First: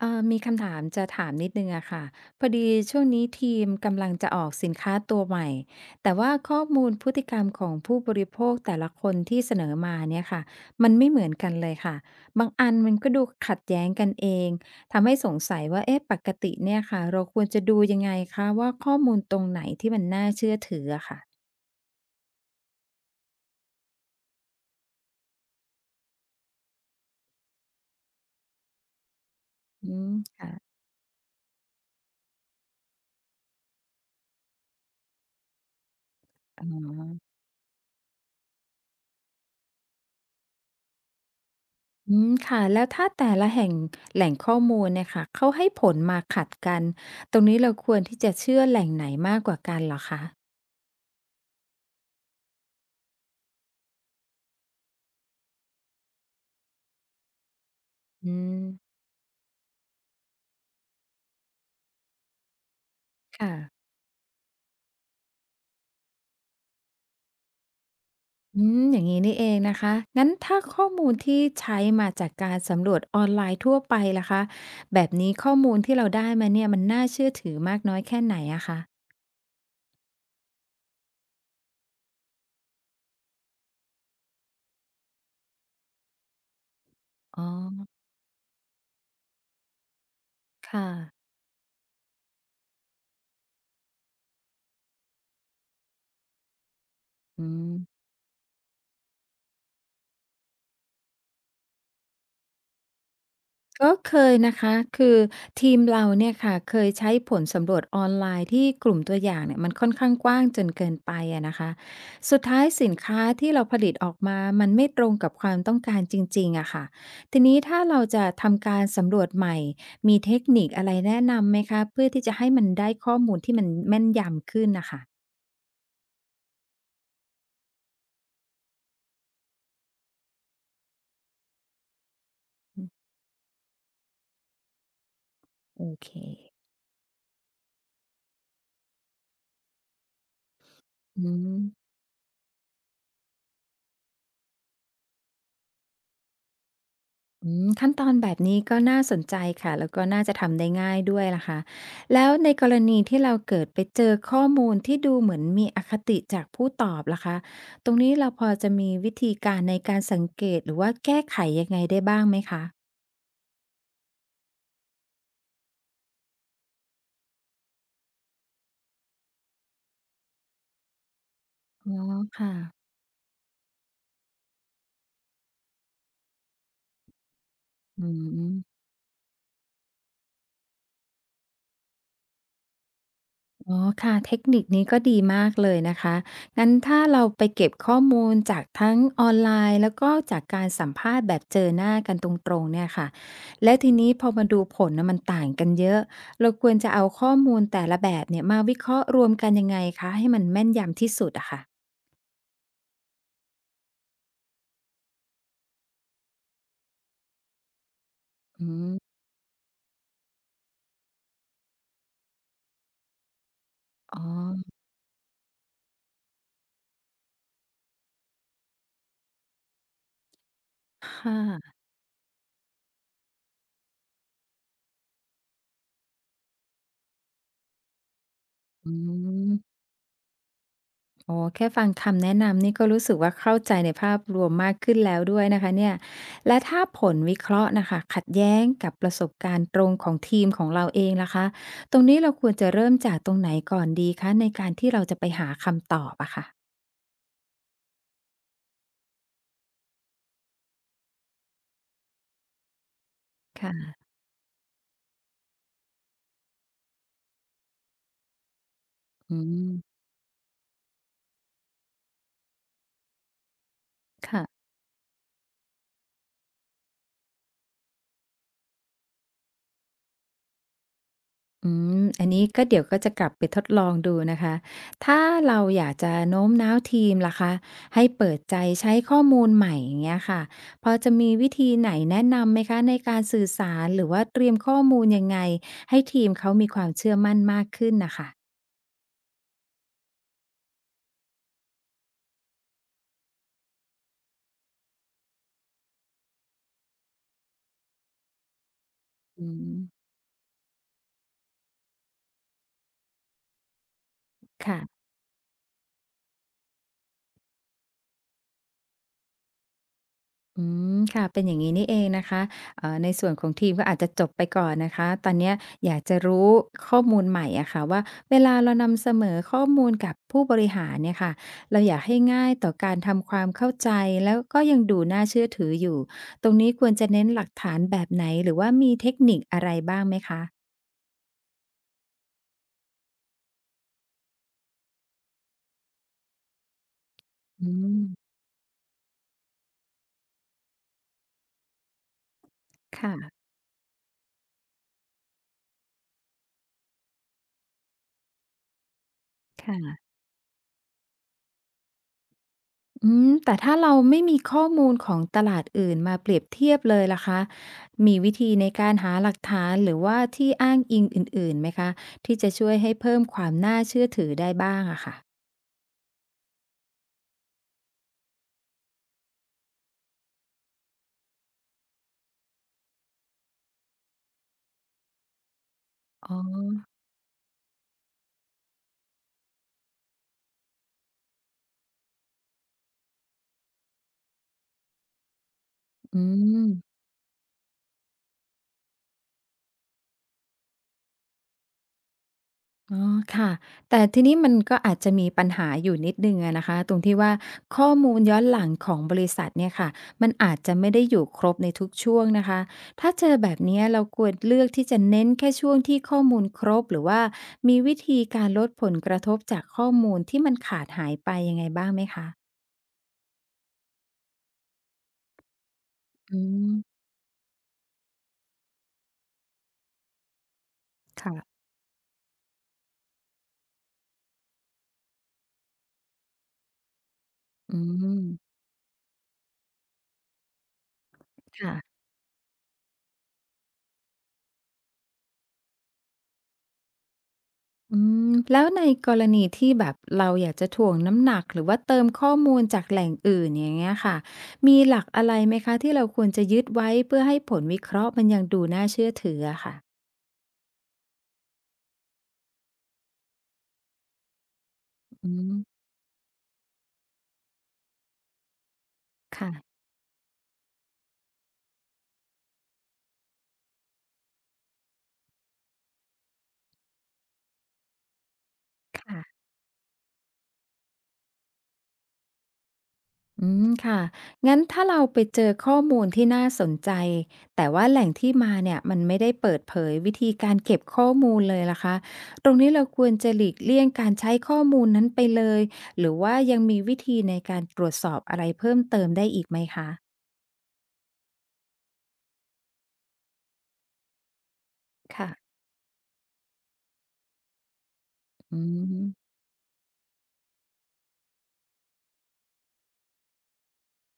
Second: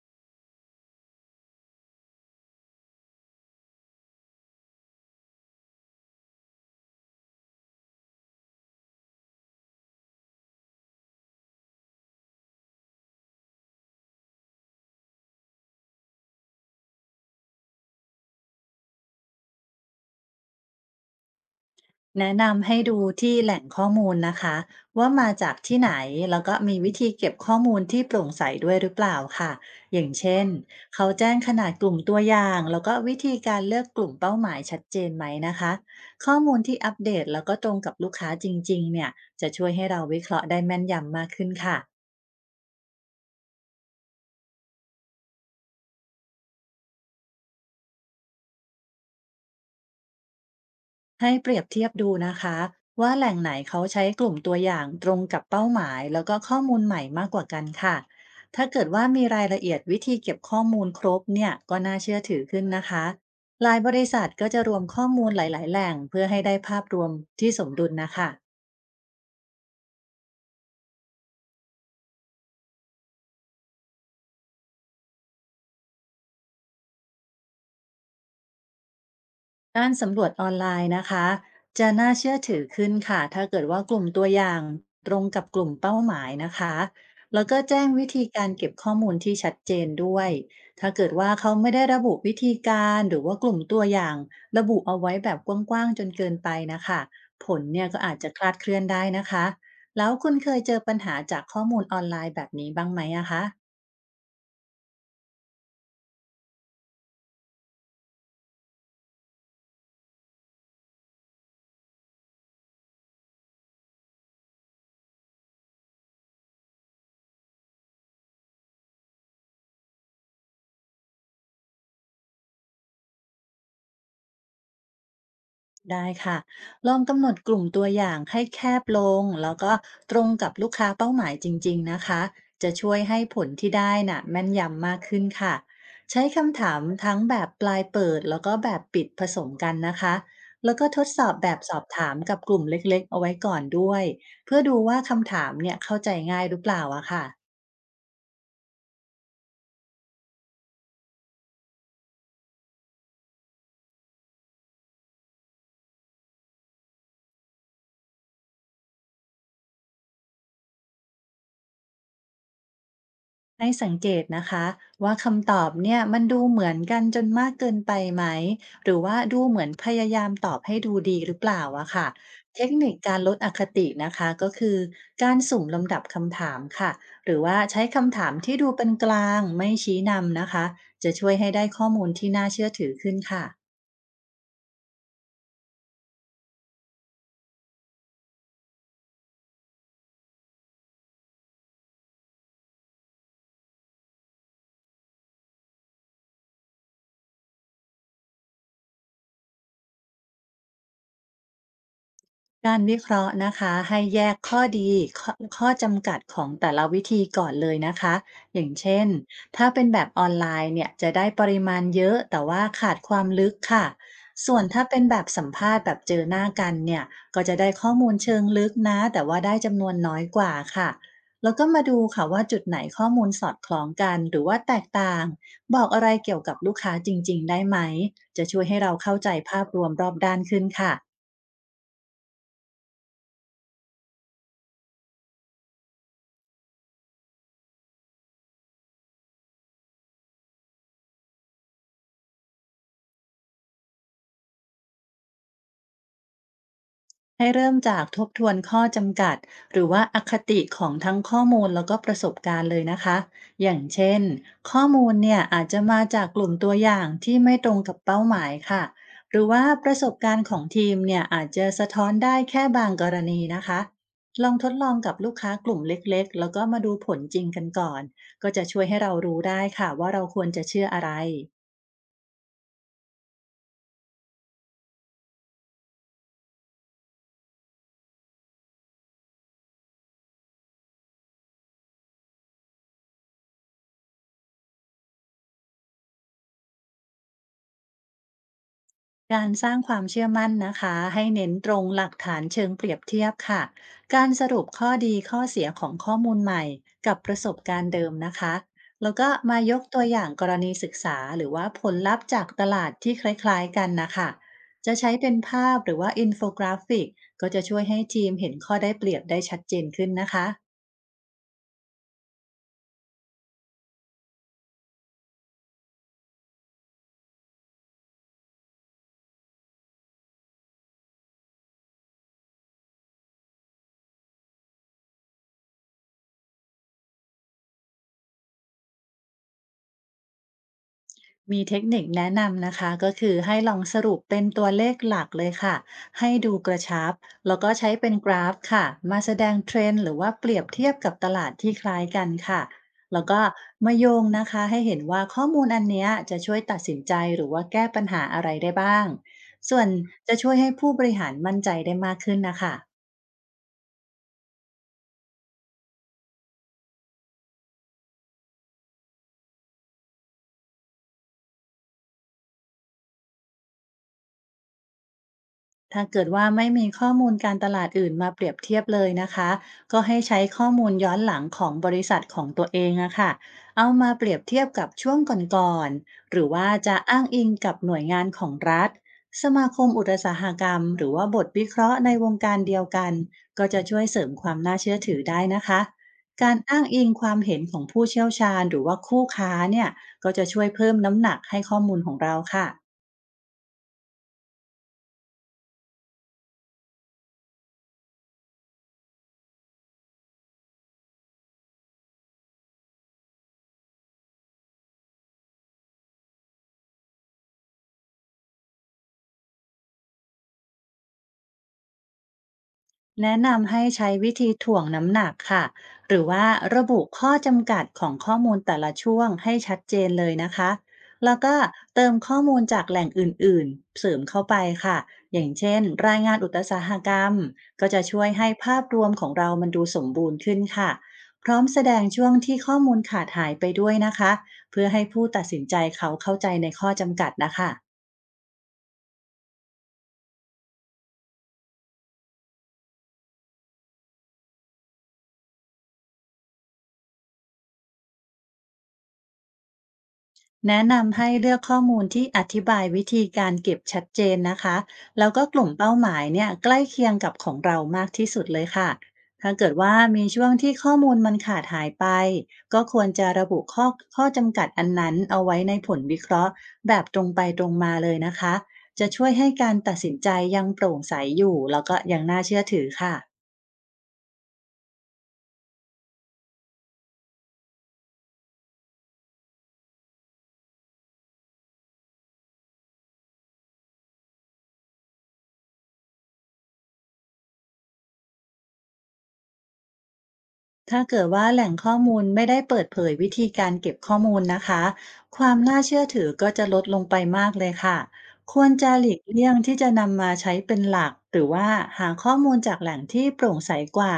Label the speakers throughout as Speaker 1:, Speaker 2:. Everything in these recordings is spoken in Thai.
Speaker 1: มีคำถามจะถามนิดหนึ่งอะค่ะพอดีช่วงนี้ทีมกำลังจะออกสินค้าตัวใหม่แต่ว่าข้อมูลพฤติกรรมของผู้บริโภคแต่ละคนที่เสนอมาเนี่ยค่ะมันไม่เหมือนกันเลยค่ะบางอันมันก็ดูขัดแย้งกันเองทำให้สงสัยว่าเอ๊ะปกติเนี่ยค่ะเราควรจะดูยังไงคะว่าข้อมูลตรงไหนที่มันน่าเชื่อถืออะค่ะ
Speaker 2: แนะนำให้ดูที่แหล่งข้อมูลนะคะว่ามาจากที่ไหนแล้วก็มีวิธีเก็บข้อมูลที่โปร่งใสด้วยหรือเปล่าค่ะ
Speaker 1: อื
Speaker 2: อย่าง
Speaker 1: ม
Speaker 2: เช่น
Speaker 1: ค่ะ
Speaker 2: เขาแจ้งขนาดกลุ่มตัวอย่างแล้วก็วิธีการเลือกกลุ่มเป้าหมายชัดเจนไหมนะคะข้อมูล
Speaker 1: อ๋
Speaker 2: ที่อัปเดต
Speaker 1: อ
Speaker 2: แล้วก็ตรงกับลูกค้าจริงๆเนี่ยจะช่วยให้เราวิเคราะห์ได้แม่นยำมากขึ้นค่ะ
Speaker 1: อืมค่ะแล้วถ้าแต่ละแห่งแหล่งข้อมูลเนี่ยค่ะเขาให้ผลมาขัดกันตรงนี้เราควรที่จะเชื่อแหล่งไหนมากกว่ากันเหรอคะ
Speaker 2: ให้เปรียบเทียบดูนะคะว่าแหล่งไหนเขาใช้กลุ่มตัวอย่างตรงกับเป้าหมายแล้วก็ข้อมูลใหม่มากกว่ากันค่ะ
Speaker 1: อื
Speaker 2: ถ้า
Speaker 1: ม
Speaker 2: เกิดว่ามีรายละเอียดวิธีเก็บข้อมูลครบเนี่ยก็น่าเชื่อถือขึ้นนะคะหลาย
Speaker 1: ค่ะ
Speaker 2: บริษัทก็จะรวมข้อมูลหลายๆแหล่งเพื่อให้ได้ภาพรวมที่สมดุลนะคะ
Speaker 1: อืมอย่างงี้นี่เองนะคะงั้นถ้าข้อมูลที่ใช้มาจากการสำรวจออนไลน์ทั่วไปล่ะคะแบบนี้ข้อมูลที่เราได้มาเนี่ยมันน่าเชื่อถือมากน้อยแค่ไหนอะคะ
Speaker 2: การสำรวจออนไลน์นะคะจะน่าเชื่อถือขึ้นค่ะถ้าเกิดว่ากลุ่มตัวอย่างตรงกับกลุ่มเป้าหมายนะคะ
Speaker 1: อ๋
Speaker 2: แล้
Speaker 1: อ
Speaker 2: วก็แจ้งวิธีการเก็บข้อมูลที่ชัดเจนด้วย
Speaker 1: ค่ะ
Speaker 2: ถ้าเกิดว่าเขาไม่ได้ระบุวิธีการหรือว่ากลุ่มตัวอย่างระบุเอาไว้แบบกว้างๆจนเกินไปนะคะ
Speaker 1: อื
Speaker 2: ผล
Speaker 1: ม
Speaker 2: เนี่ยก็อาจจะคลาดเคลื่อนได้นะคะแล้วคุณเคยเจอปัญหาจากข้อมูลออนไลน์แบบนี้บ้างไหมอะคะ
Speaker 1: ก็เคยนะคะ คือทีมเราเนี่ยค่ะเคยใช้ผลสำรวจออนไลน์ที่กลุ่มตัวอย่างเนี่ยมันค่อนข้างกว้างจนเกินไปอะนะคะสุดท้ายสินค้าที่เราผลิตออกมามันไม่ตรงกับความต้องการจริงๆอะค่ะทีนี้ถ้าเราจะทำการสำรวจใหม่ มีเทคนิคอะไรแนะนำไหมคะเพื่อที่จะให้มันได้ข้อมูลที่มันแม่นยำขึ้นนะคะ
Speaker 2: ได้ค่ะลองกำหนดกลุ่มตัวอย่างให้แคบลงแล้วก็ตรงกับลูกค้าเป้าหมายจริงๆนะคะจะช่วยให้ผลที่ได้น่ะแม่นยำมากขึ้นค่ะ
Speaker 1: โอเค
Speaker 2: ใช้คำถามทั้งแบบปลายเปิดแล้วก็แบบปิดผสมกันนะคะแล้วก็ทดส
Speaker 1: อื
Speaker 2: อบแบบ
Speaker 1: ม
Speaker 2: สอบถามกับกลุ่มเล็กๆเอาไว้ก่อนด้วยเพื่อดูว่าคำถามเนี่ยเข้าใจง่ายหรือเปล่าอะค่ะ
Speaker 1: อืมขั้นตอนแบบนี้ก็น่าสนใจค่ะแล้วก็น่าจะทำได้ง่ายด้วยล่ะค่ะแล้วในกรณีที่เราเกิดไปเจอข้อมูลที่ดูเหมือนมีอคติจากผู้ตอบล่ะคะตรงนี้เราพอจะมีวิธีการในการสังเกตหรือว่าแก้ไขยังไงได้บ้างไหมคะ
Speaker 2: ให้สังเกตนะคะว่าคำตอบเนี่ยมันดูเหมือนกันจนมากเกินไปไหมหรือว่าดูเหมือนพยายามตอบให้ดูดีหรือเปล่าอะ
Speaker 1: อ๋อ
Speaker 2: ค่ะ
Speaker 1: ค่ะ
Speaker 2: เทคนิคการลดอคตินะคะก็คือการสุ่มลำดับคำถามค่ะหรือว่าใช้
Speaker 1: อื
Speaker 2: คำถาม
Speaker 1: ม
Speaker 2: ที่ดูเป็นกลางไม่ชี้นำนะคะจะช่วยให้ได้ข้อมูลที่น่าเชื่อถือขึ้นค่ะ
Speaker 1: อ๋อค่ะเทคนิคนี้ก็ดีมากเลยนะคะงั้นถ้าเราไปเก็บข้อมูลจากทั้งออนไลน์แล้วก็จากการสัมภาษณ์แบบเจอหน้ากันตรงๆเนี่ยค่ะและทีนี้พอมาดูผลนะมันต่างกันเยอะเราควรจะเอาข้อมูลแต่ละแบบเนี่ยมาวิเคราะห์รวมกันยังไงคะให้มันแม่นยำที่สุดอะค่ะ
Speaker 2: การวิเคราะห์นะคะให้แยกข้อดีข้อจำกัดของแต่ละวิธีก่อนเลยนะคะอย่า
Speaker 1: อื
Speaker 2: ง
Speaker 1: ม
Speaker 2: เช่นถ้าเป็นแบบออนไลน์เนี่ยจะได้ปริมาณเยอะแต่ว่าขาดความลึกค่ะ
Speaker 1: อ๋
Speaker 2: ส่วน
Speaker 1: อ
Speaker 2: ถ้าเป็นแบบสัมภาษณ์แบบเจอหน้ากันเนี่ยก็จะได้ข้อมูลเชิงลึกนะแต่ว่าได้จำนวนน้อยกว่าค่ะ
Speaker 1: ค
Speaker 2: แล้วก็
Speaker 1: ่ะ
Speaker 2: มาดูค่ะว่าจุดไหนข้อมูลสอดคล้องกันหรือว่าแตกต่างบอกอะไรเกี่ยวกับลูกค้าจริงๆได้ไหมจะช่วยให้
Speaker 1: อื
Speaker 2: เราเข้าใจภาพร
Speaker 1: ม
Speaker 2: วมรอบด้านขึ้นค่ะ
Speaker 1: อ๋อแค่ฟังคำแนะนำนี่ก็รู้สึกว่าเข้าใจในภาพรวมมากขึ้นแล้วด้วยนะคะเนี่ยและถ้าผลวิเคราะห์นะคะขัดแย้งกับประสบการณ์ตรงของทีมของเราเองล่ะคะตรงนี้เราควรจะเริ่มจากตรงไหนก่อนดีคะในการที่เราจะไปหาคำตอบอะค่ะ
Speaker 2: ให้เริ่มจากทบทวนข้อจำกัดหรือว่าอคติของทั้งข้อมูลแล้วก็ประสบการณ์เลยนะคะอย่าง
Speaker 1: ค่ะ
Speaker 2: เช่นข้อมูลเนี่ยอาจจะมาจากกลุ่มตัวอย่างที่ไม่ตรงกับเป้าหมายค่ะห
Speaker 1: อื
Speaker 2: รือว่า
Speaker 1: ม
Speaker 2: ประสบการณ์ของทีมเนี่ยอาจจะสะท้อนได้แค่บางกรณีนะคะลอง
Speaker 1: ค่ะ
Speaker 2: ทดลองกับลูกค้ากลุ่มเล็กๆแล้วก็มาดูผลจริงกันก่อนก็จะช่วยให้เรารู้ได้ค่ะว่าเราควรจะเชื่ออะไร
Speaker 1: อืมอันนี้ก็เดี๋ยวก็จะกลับไปทดลองดูนะคะ ถ้าเราอยากจะโน้มน้าวทีมล่ะคะให้เปิดใจใช้ข้อมูลใหม่อย่างเงี้ยค่ะพอจะมีวิธีไหนแนะนำไหมคะในการสื่อสารหรือว่าเตรียมข้อมูลยังไงให้ทีมเขามีความเชื่อมั่นมากขึ้นนะคะ
Speaker 2: การสร้างความเชื่อมั่นนะคะให้เน้นตรงหลักฐานเชิงเปรียบเทียบค่ะการสรุปข้อดีข้อเสียของข้อมูลใหม่กับประสบการณ์เดิมนะคะแล้วก็
Speaker 1: อื
Speaker 2: มาย
Speaker 1: ม
Speaker 2: กตัวอย่างกรณีศึกษาหรือว่าผลลัพธ์จากตลาดที่คล้ายๆกันนะคะจะ
Speaker 1: ค่ะ
Speaker 2: ใช้เป็นภาพหรือว่าอินโฟกราฟิกก็จะช่วยให้ทีมเห็นข้อได้เปรียบได้ชัดเจนขึ้นนะคะ
Speaker 1: อืมค่ะเป็นอย่างงี้นี่เองนะคะในส่วนของทีมก็อาจจะจบไปก่อนนะคะตอนเนี้ยอยากจะรู้ข้อมูลใหม่อะค่ะว่าเวลาเรานำเสนอข้อมูลกับผู้บริหารเนี่ยค่ะเราอยากให้ง่ายต่อการทำความเข้าใจแล้วก็ยังดูน่าเชื่อถืออยู่ตรงนี้ควรจะเน้นหลักฐานแบบไหนหรือว่ามีเทคนิคอะไรบ้างไหมคะ
Speaker 2: มีเทคนิคแนะนำนะคะก็คือให้ลองสรุปเป็นตัวเลขหลักเลยค่ะให้ดูกระชับแล้ว
Speaker 1: อื
Speaker 2: ก็ใช้เป็นก
Speaker 1: ม
Speaker 2: ราฟค่ะมาแสดงเทรนด์หรือว่าเปรียบเทียบกับตลาดที่คล้ายกันค่ะ
Speaker 1: ค่ะ
Speaker 2: แล้วก็มาโยงนะคะให้เห็นว่าข้อมูลอันเนี้ยจะช่วยตัดสินใจหรือว่าแก้ปัญหาอะไรได้บ้างส่วน
Speaker 1: ค่ะ
Speaker 2: จะช่วยให้ผู้บริหารมั่นใจได้มากขึ้นนะคะ
Speaker 1: อืมแต่ถ้าเราไม่มีข้อมูลของตลาดอื่นมาเปรียบเทียบเลยล่ะคะ มีวิธีในการหาหลักฐานหรือว่าที่อ้างอิงอื่นๆไหมคะที่จะช่วยให้เพิ่มความน่าเชื่อถือได้บ้างอะค่ะ
Speaker 2: ถ้าเกิดว่าไม่มีข้อมูลการตลาดอื่นมาเปรียบเทียบเลยนะคะก็ให้ใช้ข้อมูลย้อนหลังของบริษัทของตัวเองอะค่ะเอามาเปรียบเทียบกับช่วงก่อนๆ
Speaker 1: อ๋อ
Speaker 2: หรือว่าจะอ้างอิงกับหน่วยงานของรัฐสมาคมอุตสาหกรรมหรือว่าบทวิเคราะห์ในวงการเดียวกันก็จะช่วยเสริมความน่าเชื่อถือได้นะคะ
Speaker 1: อื
Speaker 2: การ
Speaker 1: ม
Speaker 2: อ้างอิงความเห็นของผู้เชี่ยวชาญหรือว่าคู่ค้าเนี่ยก็จะช่วยเพิ่มน้ำหนักให้ข้อมูลของเราค่ะ
Speaker 1: อ๋อค่ะแต่ทีนี้มันก็อาจจะมีปัญหาอยู่นิดหนึ่งอะนะคะตรงที่ว่าข้อมูลย้อนหลังของบริษัทเนี่ยค่ะมันอาจจะไม่ได้อยู่ครบในทุกช่วงนะคะถ้าเจอแบบเนี้ยเราควรเลือกที่จะเน้นแค่ช่วงที่ข้อมูลครบหรือว่ามีวิธีการลดผลกระทบจากข้อมูลที่มันขาดหายไปยังไงบ้างไหมคะ
Speaker 2: แนะนำให้ใช้วิธีถ่วงน้ำหนักค่ะหรือ
Speaker 1: อื
Speaker 2: ว่า
Speaker 1: ม
Speaker 2: ระบุข้อจำกัดของข้อมูลแต่ละช่วงให้ชัดเจนเลยนะคะแล้วก็
Speaker 1: ค่ะ
Speaker 2: เติมข้อมูลจากแหล่งอื่นๆเสริมเข้าไปค่ะอย่างเช่นรายงานอุตสาหกรรม
Speaker 1: อื
Speaker 2: ก็จะช่วยให้
Speaker 1: ม
Speaker 2: ภาพรวมของเรามันดูสมบูรณ์ขึ้นค่ะพร้อม
Speaker 1: ค่ะ
Speaker 2: แสดงช่วงที่ข้อมูลขาดหายไปด้วยนะคะเพื่อให้ผู้ตัดสินใจเขาเข้าใจในข้อจำกัดนะคะ
Speaker 1: อืมแล้วในกรณีที่แบบเราอยากจะถ่วงน้ำหนักหรือว่าเติมข้อมูลจากแหล่งอื่นอย่างเงี้ยค่ะมีหลักอะไรไหมคะที่เราควรจะยึดไว้เพื่อให้ผลวิเคราะห์มันยังดูน่าเชื่อถืออะค่ะ
Speaker 2: แนะนำให้เลือกข้อมูลที่อธิบายวิธีการเก็บชัดเจนนะคะ แล้
Speaker 1: อื
Speaker 2: วก็ก
Speaker 1: ม
Speaker 2: ลุ่มเป้าหมายเนี่ยใกล้เคียงกับของเรามากที่สุดเลยค่ะ ถ้าเกิด
Speaker 1: ค่ะ
Speaker 2: ว่ามีช่วงที่ข้อมูลมันขาดหายไป ก็ควรจะระบุข้อจำกัดอันนั้นเอาไว้ในผลวิเคราะห์แบบตรงไปตรงมาเลยนะคะ จะช่วย
Speaker 1: ค่ะ
Speaker 2: ให้การตัดสินใจยังโปร่งใสอยู่แล้วก็ยังน่าเชื่อถือค่ะ
Speaker 1: อืมค่ะ งั้นถ้าเราไปเจอข้อมูลที่น่าสนใจ แต่ว่าแหล่งที่มาเนี่ยมันไม่ได้เปิดเผยวิธีการเก็บข้อมูลเลยล่ะคะ ตรงนี้เราควรจะหลีกเลี่ยงการใช้ข้อมูลนั้นไปเลย หรือว่ายังมีวิธีในการตรวจสอบอะไรเพิ่มเติมได้อีกไหมคะ
Speaker 2: ถ้าเกิดว่าแหล่งข้อมูลไม่ได้เปิดเผยวิธีการเก็บข้อมูลนะคะ
Speaker 1: ค่ะ
Speaker 2: ความน่าเชื่อถือก็จะลดลงไปมากเลยค่ะค
Speaker 1: อื
Speaker 2: วรจะหลีก
Speaker 1: ม
Speaker 2: เลี่ยงที่จะนำมาใช้เป็นหลักหรือว่าหาข้อมูลจากแหล่งที่โปร่งใสกว่า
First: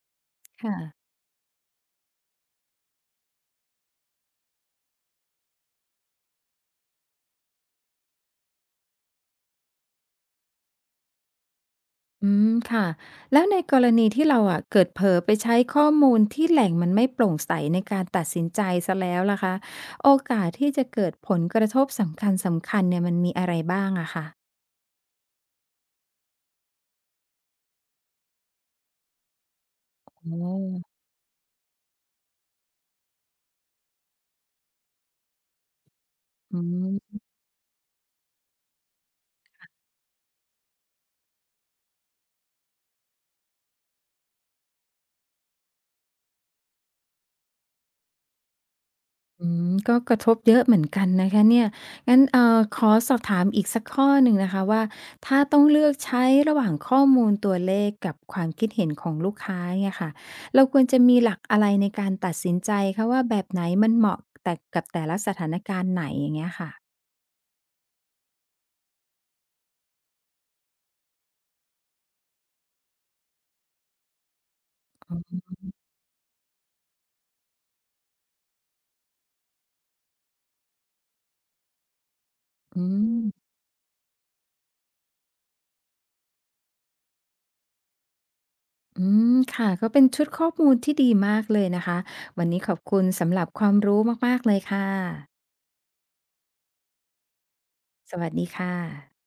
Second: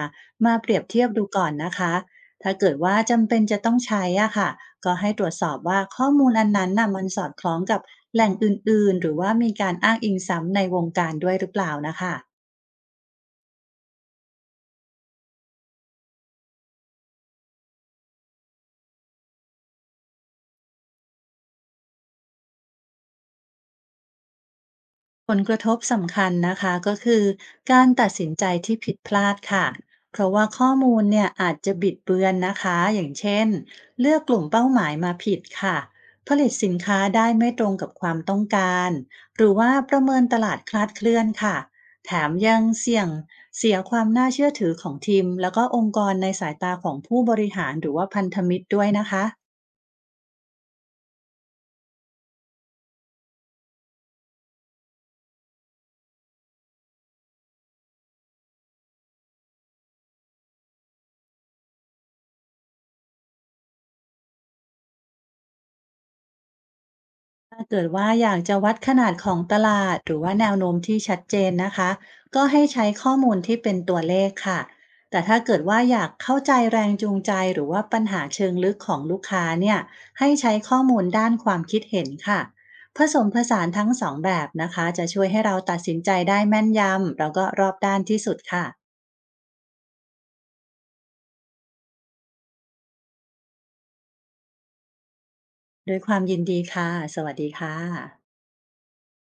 Speaker 2: มาเป
Speaker 1: ค่ะ
Speaker 2: รียบเทียบดูก่อนนะคะถ้าเกิดว่าจำเป็นจะต้องใช้อ่ะค่ะก็ให้ตรวจสอบว่าข้อมูลอันนั้นน่ะมันสอดคล้องกับแหล่งอื่นๆหรือว่ามีการอ้างอิงซ้ำในวงการด้วยหรือเปล่านะคะ
Speaker 1: อืมค่ะแล้วในกรณีที่เราอ่ะเกิดเผลอไปใช้ข้อมูลที่แหล่งมันไม่โปร่งใสในการตัดสินใจซะแล้วล่ะคะโอกาสที่จะเกิดผลกระทบสำคัญสัคญเนี่ยมันมีอะไรบ้างอะคะ
Speaker 2: ผลกระทบสำคัญนะคะก็คือการตัดสินใจที่ผิดพลาดค่ะ เพราะว่าข้อ
Speaker 1: โอ
Speaker 2: มูลเนี่ยอาจจะบิดเบือนนะคะอย่างเช่นเลือกกลุ่มเป้าหมายมาผิดค่ะผลิต
Speaker 1: อื
Speaker 2: สินค้า
Speaker 1: ม
Speaker 2: ได้ไม่ตรงกับความต้องการหรือว่าประเมินตลาดคลาดเคลื่อนค่ะแถมยังเสี่ยงเสียความน่าเชื่อถือของทีมแล้วก็องค์กรในสายตาของผู้บริหารหรือว่าพันธมิตรด้วยนะคะ
Speaker 1: อืมก็กระทบเยอะเหมือนกันนะคะเนี่ยงั้นขอสอบถามอีกสักข้อหนึ่งนะคะว่าถ้าต้องเลือกใช้ระหว่างข้อมูลตัวเลขกับความคิดเห็นของลูกค้าเนี่ยค่ะเราควรจะมีหลักอะไรในการตัดสินใจคะว่าแบบไหนมันเหมาะแต่กับแต่ละสถานการณ์ไหนอย่างเงี้ยค่ะ
Speaker 2: ถ้าเกิดว่าอยากจะวัดขนาดของตลาดหรือว่าแนวโน้มที่ชัดเจนนะคะก็ให้ใช้ข้อมูลที่เป็นตัวเลขค่ะแต่ถ้าเกิดว่าอยากเข้าใจแรงจูงใจหรือว่าปัญหาเชิงลึกของลูกค้าเนี่ยให้ใช้ข้อมูลด้านความคิดเห็นค่ะ
Speaker 1: อื
Speaker 2: ผส
Speaker 1: ม
Speaker 2: มผสานทั้งสองแบบนะคะจะช่วยให้เราตัดสินใจได้แม่นยำแล้วก็รอบด้านที่สุดค่ะ
Speaker 1: อืมค่ะก็เป็นชุดข้อมูลที่ดีมากเลยนะคะวันนี้ขอบคุณสำหรับความรู้มากๆเลยค่ะ
Speaker 2: ด้วยความยินดีค่ะสวัสดีค่ะ
Speaker 1: สวัสดีค่ะ